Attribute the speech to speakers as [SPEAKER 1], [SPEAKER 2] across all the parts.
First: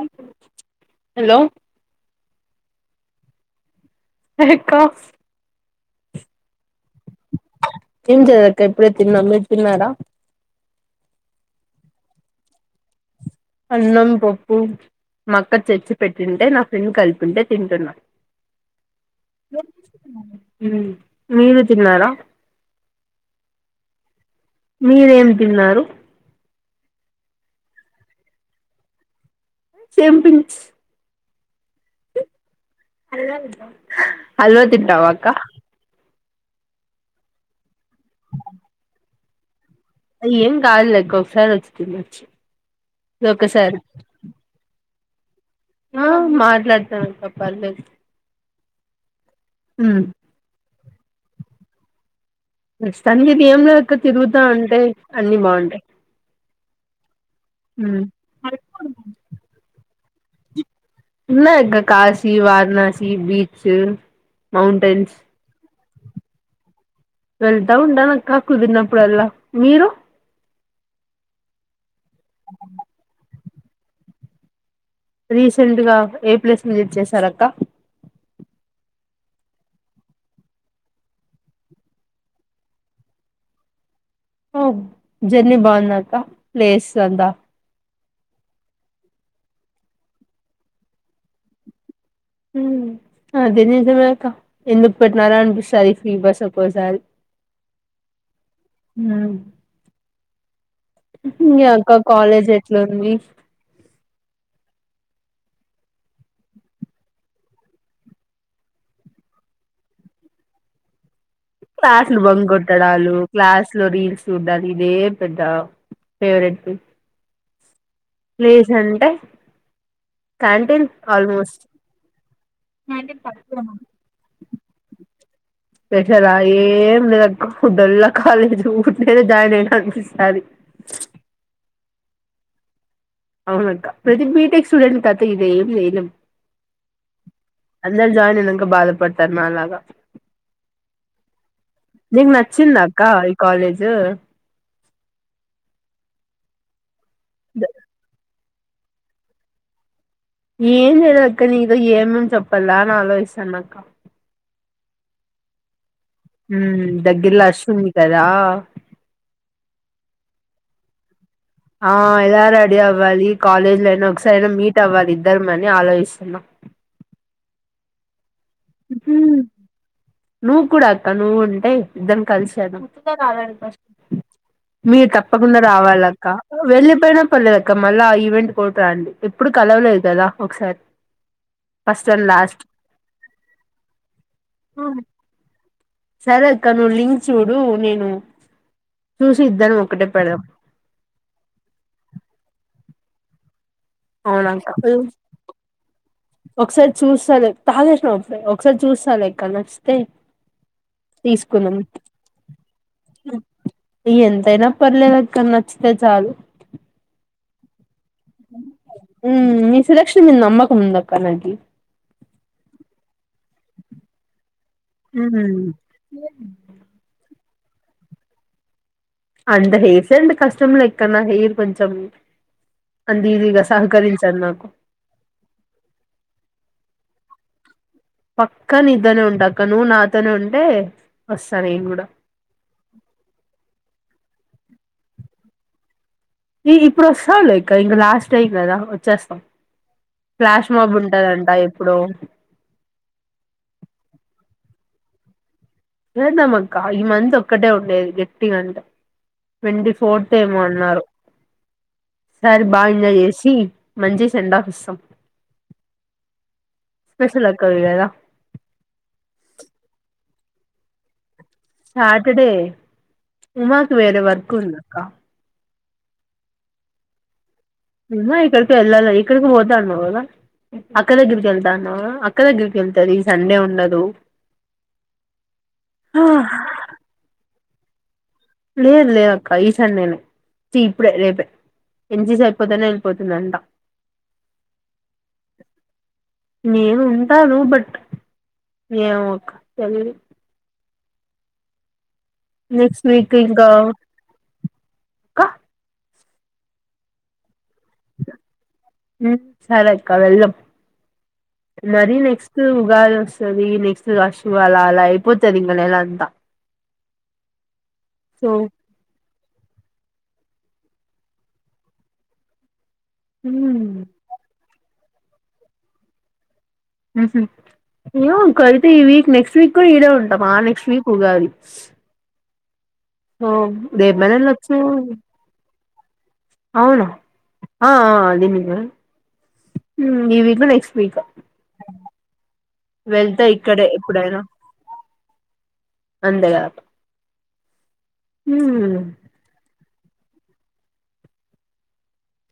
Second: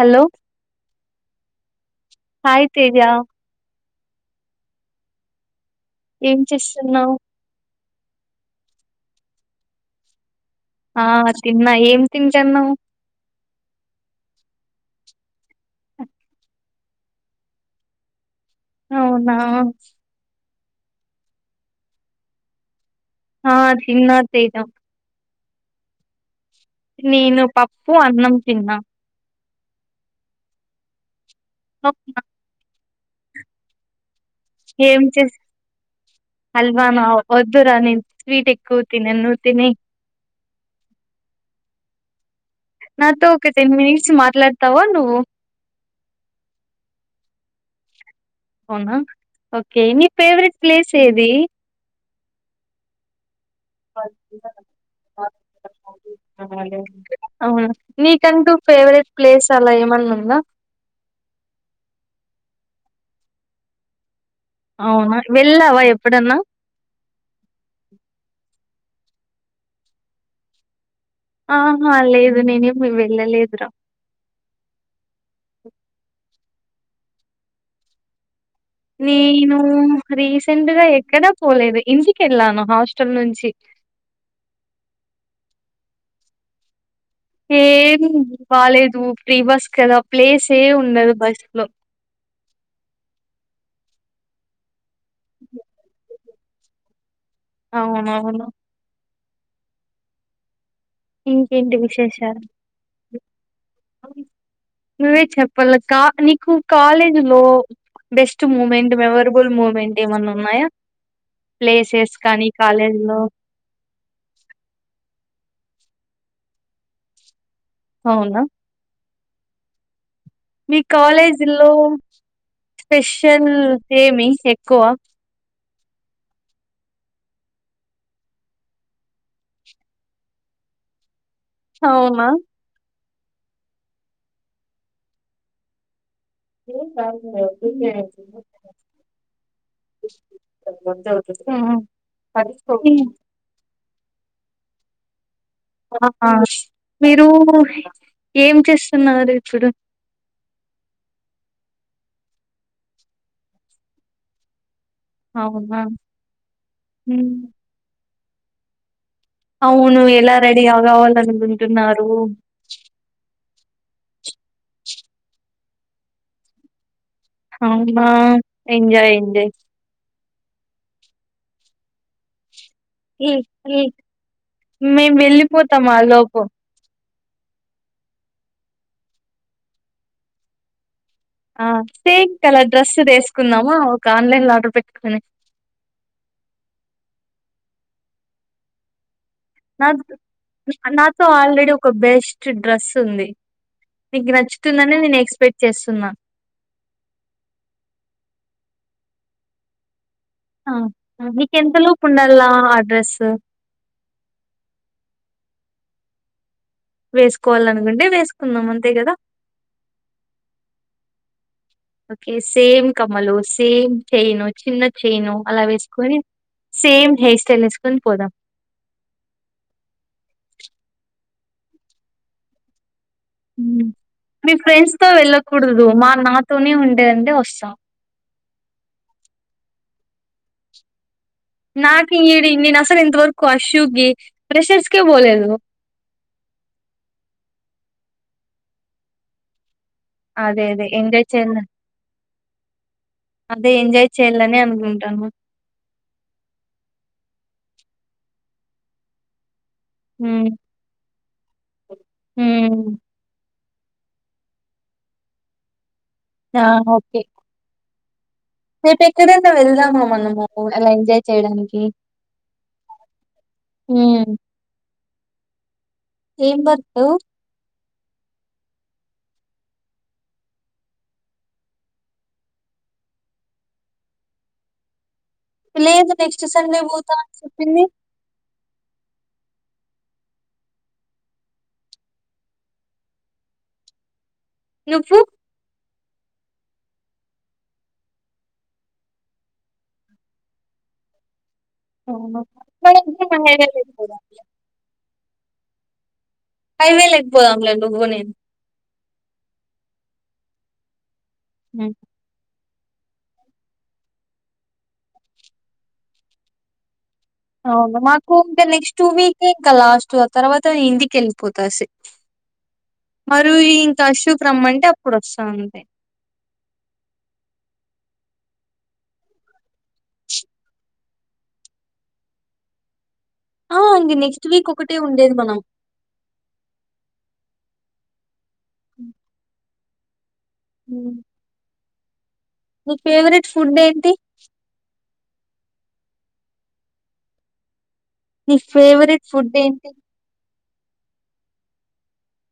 [SPEAKER 1] Hello
[SPEAKER 2] hello
[SPEAKER 1] hi Teja
[SPEAKER 2] [unintelligible]
[SPEAKER 1] ఏం చేస్తున్నావ్
[SPEAKER 2] ఏం లేదు అక్క ఇప్పుడే తిన్నాం మీరు తిన్నారా
[SPEAKER 1] ఆ తిన్నా ఏం తింటానావు
[SPEAKER 2] అన్నం పప్పు మా అక్క తెచ్చి పెట్టింటే నా ఫ్రెండ్ కలిపి ఉంటే తింటున్నా
[SPEAKER 1] అవునా
[SPEAKER 2] హ్మ్మ్ మీరు తిన్నారా
[SPEAKER 1] హా జిమ్నాథ సయిద
[SPEAKER 2] మీరేం తిన్నారు
[SPEAKER 1] నేను పప్పు అన్నం తిన్నా.
[SPEAKER 2] చెం పించ్
[SPEAKER 1] ఓ
[SPEAKER 2] అలాలు ఆ అల్వతింటావక్క.
[SPEAKER 1] అల్వాను వద్దురా నిం స్వీట్ ఎక్కువ తినను. తినే
[SPEAKER 2] అయ్యో ఏం కాదులే ఒక్క ఒకసారి వచ్చి తినొచ్చు.
[SPEAKER 1] నాతో ఒక టెన్
[SPEAKER 2] ఒకసారి
[SPEAKER 1] మినిట్స్ మాట్లాడతావా నువ్వు. ఓ
[SPEAKER 2] ఆ మాట్లాడతా అక్క పర్లేదు.
[SPEAKER 1] అవునా ఓకే నీ ఫేవరెట్ ప్లేస్. తేది
[SPEAKER 2] సంహిత్ బాగుంటాయి
[SPEAKER 1] అవునా నీకంటూ ఫేవరెట్ ప్లేస్ అలా ఏం అలనంద
[SPEAKER 2] ఉందానా కాశీ వారణాసి బీచ్ మౌంటైన్స్
[SPEAKER 1] అవునా వెళ్ళావా ఎపు ఎప్పుడన్నా
[SPEAKER 2] వెళ్తా ఉంటడాల నాక్క కుదిరినప్పుడు. అప్పుడలా మీరు
[SPEAKER 1] ఆ ఆ లేదు నేనే ఎపు వెళ్ళలేదు. టాప్
[SPEAKER 2] రీసెంట్ గా ఏ ప్లస్ విజిట్ చేశారా అక్క.
[SPEAKER 1] నేను రీసెంట్గా ఎక్కడా పోలేదు, ఇంటికి వెళ్ళాను హాస్టల్ నుంచి.
[SPEAKER 2] ఓ జర్నీ బావుందా అక్క ప్లేస్ అంతా
[SPEAKER 1] ఏ హూ బాలేదు ఫ్రీ బస్ కదా, ప్లేస్ ఏ ఉండదు బస్ లో.
[SPEAKER 2] హు అదే నిజం అక్క ఎందు పెట్టానరా అనిపిస్తాది ఫ్రీ బస్. ఒక్కోసారి
[SPEAKER 1] అవునా అవును
[SPEAKER 2] ఊ హుహు యా
[SPEAKER 1] ఇంకేంటి
[SPEAKER 2] అక్క
[SPEAKER 1] విశేషాలు?
[SPEAKER 2] కాలేజ్ ఏంట్లుంది
[SPEAKER 1] నువ్వే చెప్పాలక్కా నీకు కాలేజీ లో బెస్ట్ మూమెంట్ మేమారిబుల్ మూమెంట్ ఏమన్నా ఉన్నాయా ప్లేసెస్
[SPEAKER 2] క్లాసులు బంక్
[SPEAKER 1] కానీ
[SPEAKER 2] కొట్టడాలు
[SPEAKER 1] కాలేజీలో
[SPEAKER 2] క్లాసులో రీల్స్ చూడల్ ఇదే పెట్ట టావు ఫెవరెట్వి
[SPEAKER 1] అవునా?
[SPEAKER 2] లెజంటే
[SPEAKER 1] మీ
[SPEAKER 2] ఆల్మోస్ట్
[SPEAKER 1] కాలేజీలో స్పెషల్ ఏమి ఎక్కువ
[SPEAKER 2] స్పెషలా ఏం లేదక్క ఫుడ్ అల్లా కాలేజీలో ఉట్టిగానే జాయినైనా అనిపిస్తది
[SPEAKER 1] అవునా
[SPEAKER 2] అవునక్క ప్రతి బిటెక్ స్టూడెంట్ కథ ఇదేం లేనం అయినాక బాధపడతారు నాలాగా నీకు నచ్చిందా అక్క ఈ కాలేజ్
[SPEAKER 1] హు హో హా మీరూ ఏం చేస్తున్నారు ఇప్పుడు
[SPEAKER 2] ఏం చేయలేదాక్క నీతో ఏమని చెప్పాలా ఆలోయిసున్నక్క
[SPEAKER 1] అవునా
[SPEAKER 2] హు
[SPEAKER 1] హ్మ్.
[SPEAKER 2] దగ్గరలో అశ్విని కదా
[SPEAKER 1] అవును ఎలా రెడి ఆగవలూన్
[SPEAKER 2] ఆ ఎలా రెడీ అవ్వాలి కాలేజీలైనా ఒకసారి మీట్ అవ్వాలి ఇద్ ధర్మాన్ని ఆలోయిసునం
[SPEAKER 1] అవునా ఎంజాయ్ ఎంజయ్
[SPEAKER 2] నువ్ కూడా అక్క నువుంటే ఇద్దరం కలిసే
[SPEAKER 1] హ్మ్.
[SPEAKER 2] కల్సచేదాం
[SPEAKER 1] హ్మ్.
[SPEAKER 2] మీర్
[SPEAKER 1] మేము
[SPEAKER 2] తప్పకుండా
[SPEAKER 1] వెళ్ళిపోతాం ఆ
[SPEAKER 2] రావాలక్క
[SPEAKER 1] లోపు.
[SPEAKER 2] పర్లేదాక్క మళ్ళా ఆ ఈవెంట్ కొట్రండి ఎప్పుడు కలవలేదు కదా ఒకసార్
[SPEAKER 1] ఆ సేమ్ కలర్ డ్రస్ దేసుకుందామా ఒక ఆన్లైన్ లో ఆర్డర్ పెట్ కానక్
[SPEAKER 2] సరే ఇక నువ్ లింక్ చూడు నీను
[SPEAKER 1] నాథ్ నా నాతో ఆల్రెడీ ఒక బెస్ట్ డ్రస్ తుంది
[SPEAKER 2] అవునట ఒకసారి చూసాలే తాగేసినపుడే ఒకసారి చూస్ ఫాలెక్క నచ్చితే
[SPEAKER 1] ఆ ఆ మీకెంత
[SPEAKER 2] తీసుకుందాం
[SPEAKER 1] లోపు ఉండాలా ఆ డ్రస్సు
[SPEAKER 2] తెలుసాలు
[SPEAKER 1] వేసుకోవాలాను ఉండేవి వేసు కుందాము అంతే కదా
[SPEAKER 2] ఉమ్ నీ సెలక్షన్ మీద నమ్మకం ఉందక్క నాకి
[SPEAKER 1] సేమ్ కమ్మలు సేమ్ చైన్ చిన్న చైన్
[SPEAKER 2] ఉమ్
[SPEAKER 1] అలా వేసుకొని సేమ్ హెయిర్ స్టైల్ తెలుసుకుని పోదాం
[SPEAKER 2] అంత హెయిర్స్ అంటే కష్టం లే అక్క నా హెయిర్ కొంచెం అంత ఈజీగా
[SPEAKER 1] ఉమ్
[SPEAKER 2] సహకరించదు
[SPEAKER 1] మీ
[SPEAKER 2] నాకు
[SPEAKER 1] ఫ్రెండ్స్ తో వెళ్ళకూడదు మా నాతోనే ఉంటా అంటే వస్తా
[SPEAKER 2] పక్క నీతోనే ఉంట అక్క నువ్వు నాతోనే ఉంటే వస్తా నేను కూడా
[SPEAKER 1] నాకు ఇడి నేను అసలు ఇంతవరకు అష్యుకి ఫ్రెషర్స్ కే పోలేదు
[SPEAKER 2] ఈ ఇప్పుడు వస్తావు లే అక్క ఇంక లాస్ట్ టైం కదా వచ్చేస్తాం
[SPEAKER 1] అదే అదే ఎంజాయ్ చెయ అదే ఎంజాయ్ చేయల్లనే ఉంటాను
[SPEAKER 2] లేద్దామక్క ఈ మంత్ ఒక్కటే ఉండేది గట్టిగ అంటే ట్వంటీ ఫోర్త్
[SPEAKER 1] ఉమ్
[SPEAKER 2] ఏమో అన్నారు ఈసారి బాగా
[SPEAKER 1] ఉమ్
[SPEAKER 2] ఎంజాయ్ చేసి మంచి సెండ్ ఆఫ్ ఇస్తాం
[SPEAKER 1] ఆ ఓకే
[SPEAKER 2] స్పెషల్ ఆక్కవి కదా
[SPEAKER 1] రేపు ఎక్కడైనా వెళ్దామా మనము అలా ఎంజాయ్ చేయడానికి
[SPEAKER 2] సాటర్డే ఉమాకి వేరే
[SPEAKER 1] హ్మ్.
[SPEAKER 2] వర్క్ ఉంది అక్క
[SPEAKER 1] ఏం వర్కు
[SPEAKER 2] ఉమా ఎక్కడికో వెళ్ళాలి ఎక్కడికో పోతా అన్నావు కదా అక్క దగ్గరికి వెళ్తా అన్నావా అక్క దగ్గరికి వెళ్తారు ఈ సండే ఉండదు
[SPEAKER 1] లేదు నెక్స్ట్ సండే పోతా అని ఏంది
[SPEAKER 2] లేదు లేదక్క ఈ సండే నే ఇప్పుడే రేపే ఎంజీస్ అయిపోతేనే వెళ్ళిపోతుందంట
[SPEAKER 1] నువ్వు
[SPEAKER 2] నేను ఉంటాను బట్ ఏమో అక్క తెలిదు
[SPEAKER 1] అవునా మరి
[SPEAKER 2] నెక్స్ట్
[SPEAKER 1] [unintelligible]
[SPEAKER 2] క
[SPEAKER 1] హైవేలేకి పోదాం లే
[SPEAKER 2] ఉమ్ సరే అక్క ఆ వెళ్దాం
[SPEAKER 1] హ్మ్.
[SPEAKER 2] మరీ నెక్స్ట్ ఉమ్ ఉగాది వస్తది నెక్స్ట్ అశ్వలా అలా అయిపోతాది నెల అంతా
[SPEAKER 1] అవును మాకు
[SPEAKER 2] సో
[SPEAKER 1] ఇంకా నెక్స్ట్ టూ వీక్ ఇంకా లాస్ట్ తర్వాత నేను ఇంటికి వెళ్ళిపోతా స మరి ఈ ఇంకా అశోకు రమ్మ అంటే అప్పుడు వస్తా అంతే
[SPEAKER 2] ఉహూ ఇంకయితే ఈ వీక్ నెక్స్ట్ వీక్ కూడా ఈడే ఉంటామా నెక్స్ట్ వీక్ ఉగాది సో
[SPEAKER 1] ఆ ఇంగ
[SPEAKER 2] రేపైనా
[SPEAKER 1] నెక్స్ట్ వీక్
[SPEAKER 2] వెళ్ళొచ్చు
[SPEAKER 1] ఒకటే ఉండేది మనం
[SPEAKER 2] అవునా ఆ ఆ అది ఆ మ్ ఇవి నెక్స్ట్ వీక్
[SPEAKER 1] మీ
[SPEAKER 2] వెళ్తే
[SPEAKER 1] ఫేవ్రెట్ ఫుడ్
[SPEAKER 2] ఇక్కడే
[SPEAKER 1] ఏంటి
[SPEAKER 2] ఎప్పుడైనా అంతే కదబ్బ
[SPEAKER 1] నీ ఫేవ్రెట్ ఫుడ్ ఏం [inaudible]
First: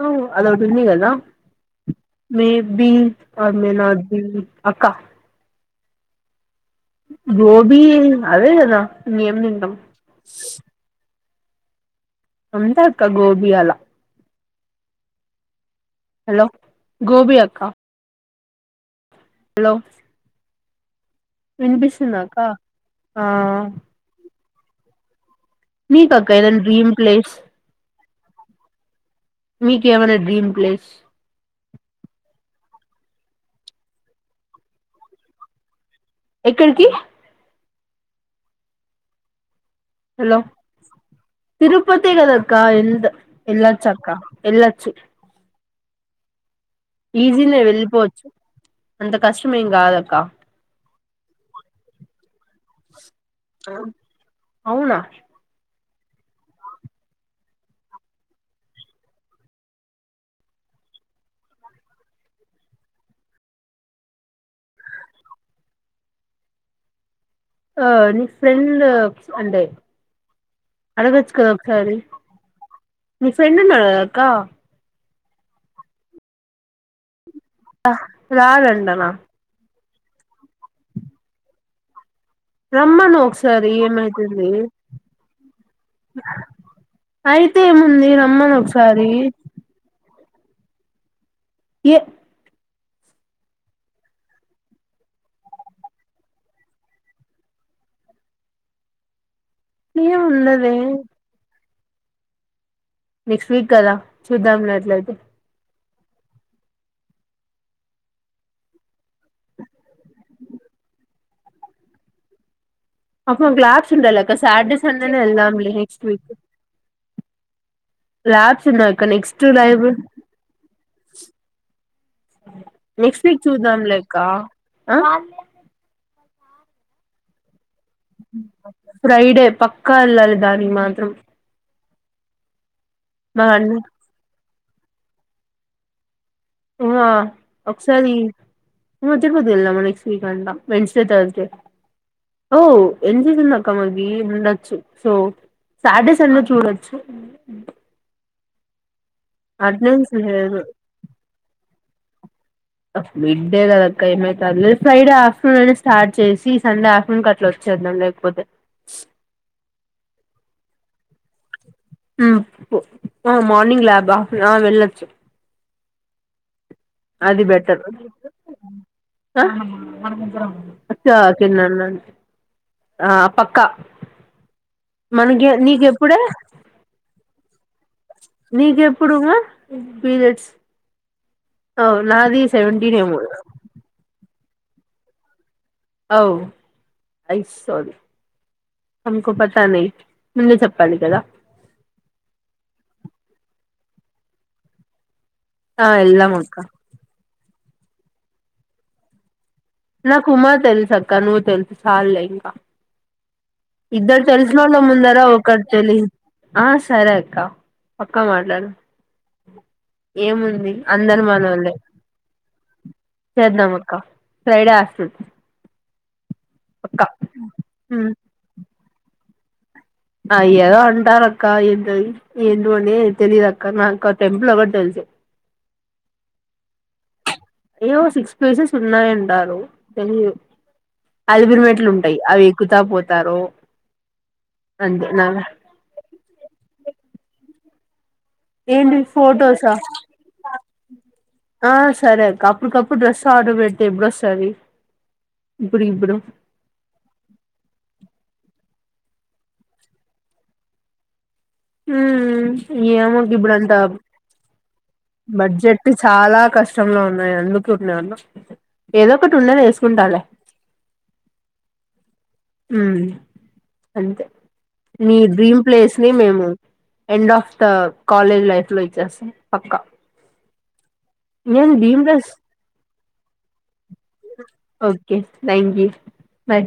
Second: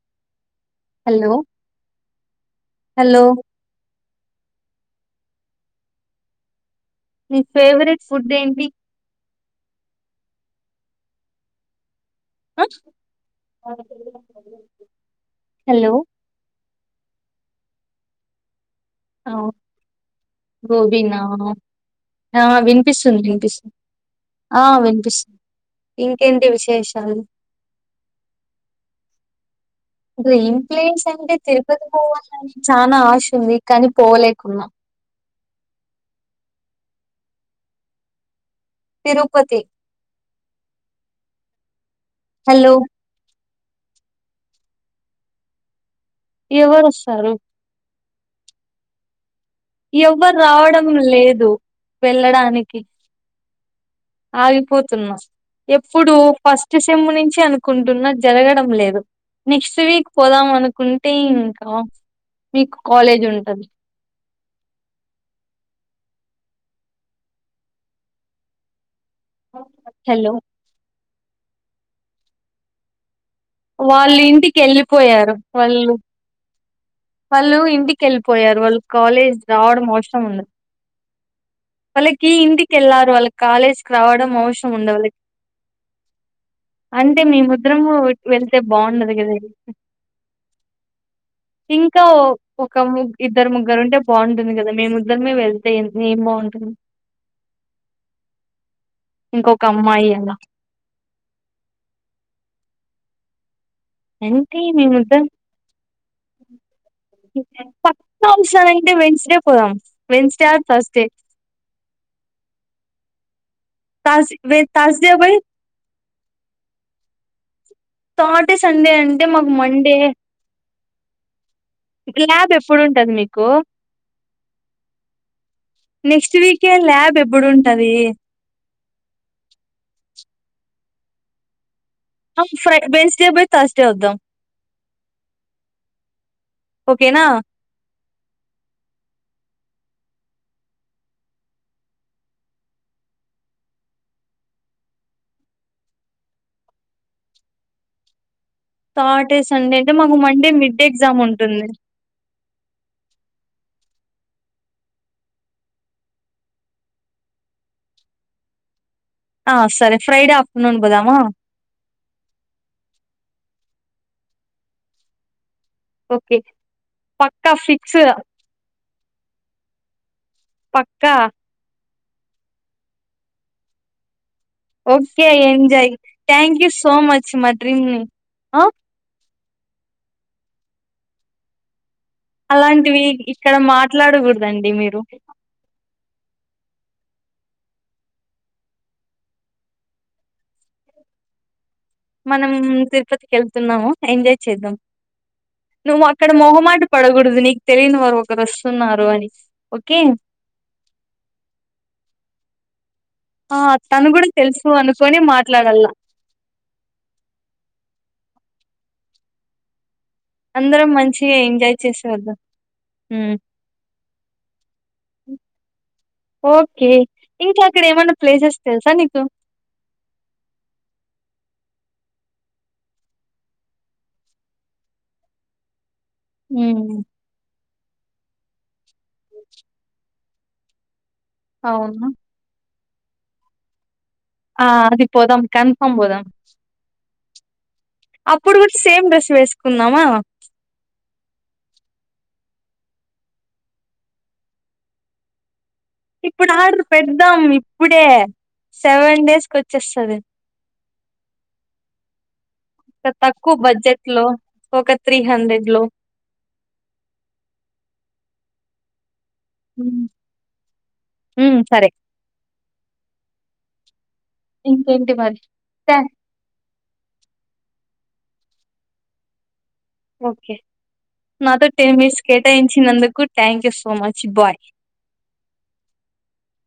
[SPEAKER 2] ఓ అదోట్ ఉంది కదా
[SPEAKER 1] hello!
[SPEAKER 2] Maybe
[SPEAKER 1] hello!
[SPEAKER 2] Or may not అక్కా
[SPEAKER 1] నీ
[SPEAKER 2] గోబీ
[SPEAKER 1] ఫేవరెట్ ఫుడ్
[SPEAKER 2] అదే
[SPEAKER 1] ఏంటి?
[SPEAKER 2] కదా ఇంకేం లే [unintelligible]
[SPEAKER 1] ఆ!
[SPEAKER 2] అంతే అక్క గోబి అలా
[SPEAKER 1] హలో
[SPEAKER 2] హలో గోబి అక్కా
[SPEAKER 1] అవు [unintelligible] వినా
[SPEAKER 2] వినిపిస్తుందా అక్క
[SPEAKER 1] ఆ వినిపిస్తుంది
[SPEAKER 2] ఆ
[SPEAKER 1] వినిపిస్తుంది. ఆ విన్పిస్
[SPEAKER 2] నీకక్కా ఏదన్న డ్రీమ్ ప్లేస్ మీకేమన్న డ్రీమ్ ప్లేస్
[SPEAKER 1] తిరుపతి పోవాలని చానా ఆశ ఉంది కానీ పోలేకున్నా
[SPEAKER 2] ఎక్కడ్కి
[SPEAKER 1] తిరుపతి
[SPEAKER 2] హలో తిరుప్ పతే కదక్కా
[SPEAKER 1] హలో
[SPEAKER 2] ఎంద ఎల్లచ్చక్క ఎల్లచ్చు
[SPEAKER 1] ఎవర్ వస్తారు
[SPEAKER 2] వెళ్ళిపోవచ్చు అంత కష్టం ఏం కాదక్క
[SPEAKER 1] ఎవ్వర్ రావడం లేదు వెళ్ళడానికి
[SPEAKER 2] అవునా
[SPEAKER 1] ఆగిపోతున్న. ఎప్పుడు ఫస్ట్ సెమ్ నుంచి అనుకుంటున్నా జరగడం లేదు నెక్స్ట్ వీక్ పోదాం అనుకుంటే ఇంకా మీకు కాలేజ్ ఉంట. ది
[SPEAKER 2] ఆ నీ ఫ్రెండ్ అంటే
[SPEAKER 1] హలో
[SPEAKER 2] అడగొచ్చు కద సారీ
[SPEAKER 1] వాళ్ళు ఇంటికి వెళ్ళిపోయారు. వాళ్ళు వాళ్ళు ఇంటికెళ్ళిపోయారు వాళ్ళు
[SPEAKER 2] రాడంటనా
[SPEAKER 1] కాలేజ్ రావడంమా ఇష్టం ఉండద్ పల్లిక్ కి ఇంటికెళ్ళారు
[SPEAKER 2] రమ్మను
[SPEAKER 1] వాళ్ళు
[SPEAKER 2] ఒకసారి
[SPEAKER 1] కాలేజ్ కి రావడం
[SPEAKER 2] ఏమైతుంది
[SPEAKER 1] అవసరం ఉండాలి అంటే
[SPEAKER 2] అయితే
[SPEAKER 1] మేమిద్దరం కూడా
[SPEAKER 2] ఏముంది రమ్మను
[SPEAKER 1] వెళ్తే
[SPEAKER 2] ఒకసారి
[SPEAKER 1] బావుండదు కదా
[SPEAKER 2] ఏ
[SPEAKER 1] ఇంకా ఓ ఒక ముగ్ ఇద్దరు ముగ్గురు ఉంటే బావుంటుంది కదా మేం ముగ్గురమే వెళ్తే ఏం ఏం బాగుంట్ హ్మ్ ఇంకొక అమ్మాయి అలా
[SPEAKER 2] ఏముండదే నెక్స్ట్ వీక్ కదా
[SPEAKER 1] అంటే
[SPEAKER 2] చూద్దాం లే అట్లైతే
[SPEAKER 1] మేముద్దరం పక్కా [unintelligible] వెడ్నెస్డే పోదాం వెన్స్డే ఆర్ థార్స్డే
[SPEAKER 2] బ్లాక్స్ ఉండలక్క సాటర్డే సండేనే
[SPEAKER 1] పోయి
[SPEAKER 2] ఎళ్దాం లే నెక్స్ట్ వీక్
[SPEAKER 1] సాటర్డే
[SPEAKER 2] ల్యాబ్స్ ఉన్నాయి
[SPEAKER 1] సండే
[SPEAKER 2] అక్క
[SPEAKER 1] అంటే
[SPEAKER 2] నెక్స్ట్
[SPEAKER 1] మాకు
[SPEAKER 2] లైబ్
[SPEAKER 1] మండే ల్యాబ్ ఎప్పుడు ఉంటది
[SPEAKER 2] నెక్స్ట్ వీక్
[SPEAKER 1] మీకు
[SPEAKER 2] చూద్దాం లే అక్క ఆ
[SPEAKER 1] నెక్స్ట్ వీకే ల్యాబ్ ఎప్పుడూన్
[SPEAKER 2] ఫ్రైడే పక్కా వెళ్ళాలి దానికి మాత్రం
[SPEAKER 1] హుమ్మ్ ఫ్రై వెడ్నెస్డే
[SPEAKER 2] మా
[SPEAKER 1] పోయి
[SPEAKER 2] అన్న
[SPEAKER 1] థర్డ్స్ వద్దాం
[SPEAKER 2] ఆ
[SPEAKER 1] ఓకేనా
[SPEAKER 2] ఒక్కసారి మధ్య మధ్య లో వెళ్దామా నెక్స్ట్ వీకంట వెడ్నెస్డే థర్స్డే ఓ ఎంసిసి ఉందక్క మనకి ఉండొచ్చు సో సాటర్డే సండే చూడొచ్చు
[SPEAKER 1] సాటె సండే అంటే
[SPEAKER 2] అటెండెన్స్
[SPEAKER 1] మాకు మండే
[SPEAKER 2] లేదు
[SPEAKER 1] మిడ్ ఎగ్జామ్ ఉంటుంది
[SPEAKER 2] మిడ్ డే కాదక్కా ఏమైతదిలే ఫ్రైడే ఆఫ్టర్నూన్ అని స్టార్ట్ చేసి సండే ఆఫ్టర్నూన్కీ అట్లా వచ్చేద్దాం లేకపోతే
[SPEAKER 1] ఆ సరే ఫ్రైడే ఆఫ్టర్నూన్ పోదామ
[SPEAKER 2] హుమ్మ్ హా మార్నింగ్ లాబా ఆ వెళ్లొచ్చు
[SPEAKER 1] ఓకే
[SPEAKER 2] అది
[SPEAKER 1] పక్కా
[SPEAKER 2] బెటర్
[SPEAKER 1] ఫిక్స్ పక్కా
[SPEAKER 2] ఆ తిన్నానండ్ ఆ పక్కా
[SPEAKER 1] ఓకే
[SPEAKER 2] మనకి
[SPEAKER 1] ఎంజాయ్
[SPEAKER 2] నీకెప్పుడే
[SPEAKER 1] థాంక్యూ యూ సో మచ్ మా డ్రీమ్ ఆ
[SPEAKER 2] బిల్గేట్స్
[SPEAKER 1] అలాంటివి
[SPEAKER 2] ఏమో
[SPEAKER 1] ఇక్కడ మాట్లాడకూడద్ రండి మీరు
[SPEAKER 2] వావ్ ఐ సా యూ హంకు పతనాహి ముందే చెప్పాలి కదా
[SPEAKER 1] మనం తిరుపతికి వెళ్తున్నాము ఎంజాయ్ చేద్దాం
[SPEAKER 2] ఆ
[SPEAKER 1] నువ్వు అక్కడ
[SPEAKER 2] వెళ్దాం అక్క
[SPEAKER 1] మొహమాట పడకూడదు నీ తెలియని వారు ఒకరు వస్తున్నారు అని ఓకే
[SPEAKER 2] నాకు ఉమ తెలుస అక్క నువు తెలుసు సాల్లే ఆ
[SPEAKER 1] ఆ తను
[SPEAKER 2] ఇద్దరు
[SPEAKER 1] కూడా తెలుసు
[SPEAKER 2] తెలిసనోడ్ల ముందర
[SPEAKER 1] అనుకొని
[SPEAKER 2] ఒకరు
[SPEAKER 1] మాట్లాడాల
[SPEAKER 2] తెలి ఆ సరే అక్క పక్క మ లన్ ఏముంది
[SPEAKER 1] అందరం
[SPEAKER 2] అందరు
[SPEAKER 1] మంచిగా
[SPEAKER 2] మనోలే
[SPEAKER 1] ఎంజాయ్ చేసేవద్దాం ఉమ్.
[SPEAKER 2] చేద్దాం అక్క ఫ్రైడే ఆస్తుంది
[SPEAKER 1] ఓకే ఇంకా అక్కడ ఏమన్నా ప్లేసెస్ తెలుసా నీకు
[SPEAKER 2] అయ్య అంటారు అక్క ఏ ఎందు అని తెలియదు అక్క నాకు టెంపుల్ ఒకటి తెలుసు
[SPEAKER 1] హ
[SPEAKER 2] ఏవో సిక్స్ ప్లేసస్ ఉన్నాయి అంటారు తెలియదు అలిపిరిమెట్లు
[SPEAKER 1] అవును.
[SPEAKER 2] ఉంటాయి అవి ఎక్కు తా పోతారు
[SPEAKER 1] ఆ
[SPEAKER 2] అంతే నా
[SPEAKER 1] అదిపోదాం కన్ఫామ్ పోదాం అప్పుడు గూడా
[SPEAKER 2] ఏంటి
[SPEAKER 1] సేమ్ డ్రెస్
[SPEAKER 2] ఫోటోస
[SPEAKER 1] వేసుకుందామా?
[SPEAKER 2] ఆ సరే అక్క ఇప్పుటికప్పుడు డ్రెస్ ఆర్డర్ పెడితే ఎప్పుడస్తుంది
[SPEAKER 1] ఇప్పుడు ఆర్డర్ పెడద్దాం ఇప్పుడే సెవెన్ డేస్ కి వచ్చేస్తది
[SPEAKER 2] ఏమో ఇప్పుడు
[SPEAKER 1] తక్కువ
[SPEAKER 2] అంతా
[SPEAKER 1] బడ్జెట్‌లో ఒక
[SPEAKER 2] బడ్జెట్ చాలా కష్టంలో ఉన్నాయి అందుకు అనే అన్న ఏదో ఒకటి ఉన్నది
[SPEAKER 1] హ్మ్.
[SPEAKER 2] వేసుకుంటాలే
[SPEAKER 1] హ్మ్. సరే.
[SPEAKER 2] అంతే
[SPEAKER 1] ఇంకేంటి
[SPEAKER 2] నీ
[SPEAKER 1] మరి?
[SPEAKER 2] డ్రీమ్
[SPEAKER 1] థా
[SPEAKER 2] ప్లేస్ని మేము end of the college life లో ఇచ్చేస్త
[SPEAKER 1] ఓకే నాతో
[SPEAKER 2] నేను
[SPEAKER 1] టెన్
[SPEAKER 2] డ్రీమ్
[SPEAKER 1] మినిట్స్
[SPEAKER 2] ప్లేస్
[SPEAKER 1] కేటాయించినందుకు thank you so much bye
[SPEAKER 2] okay thank you bye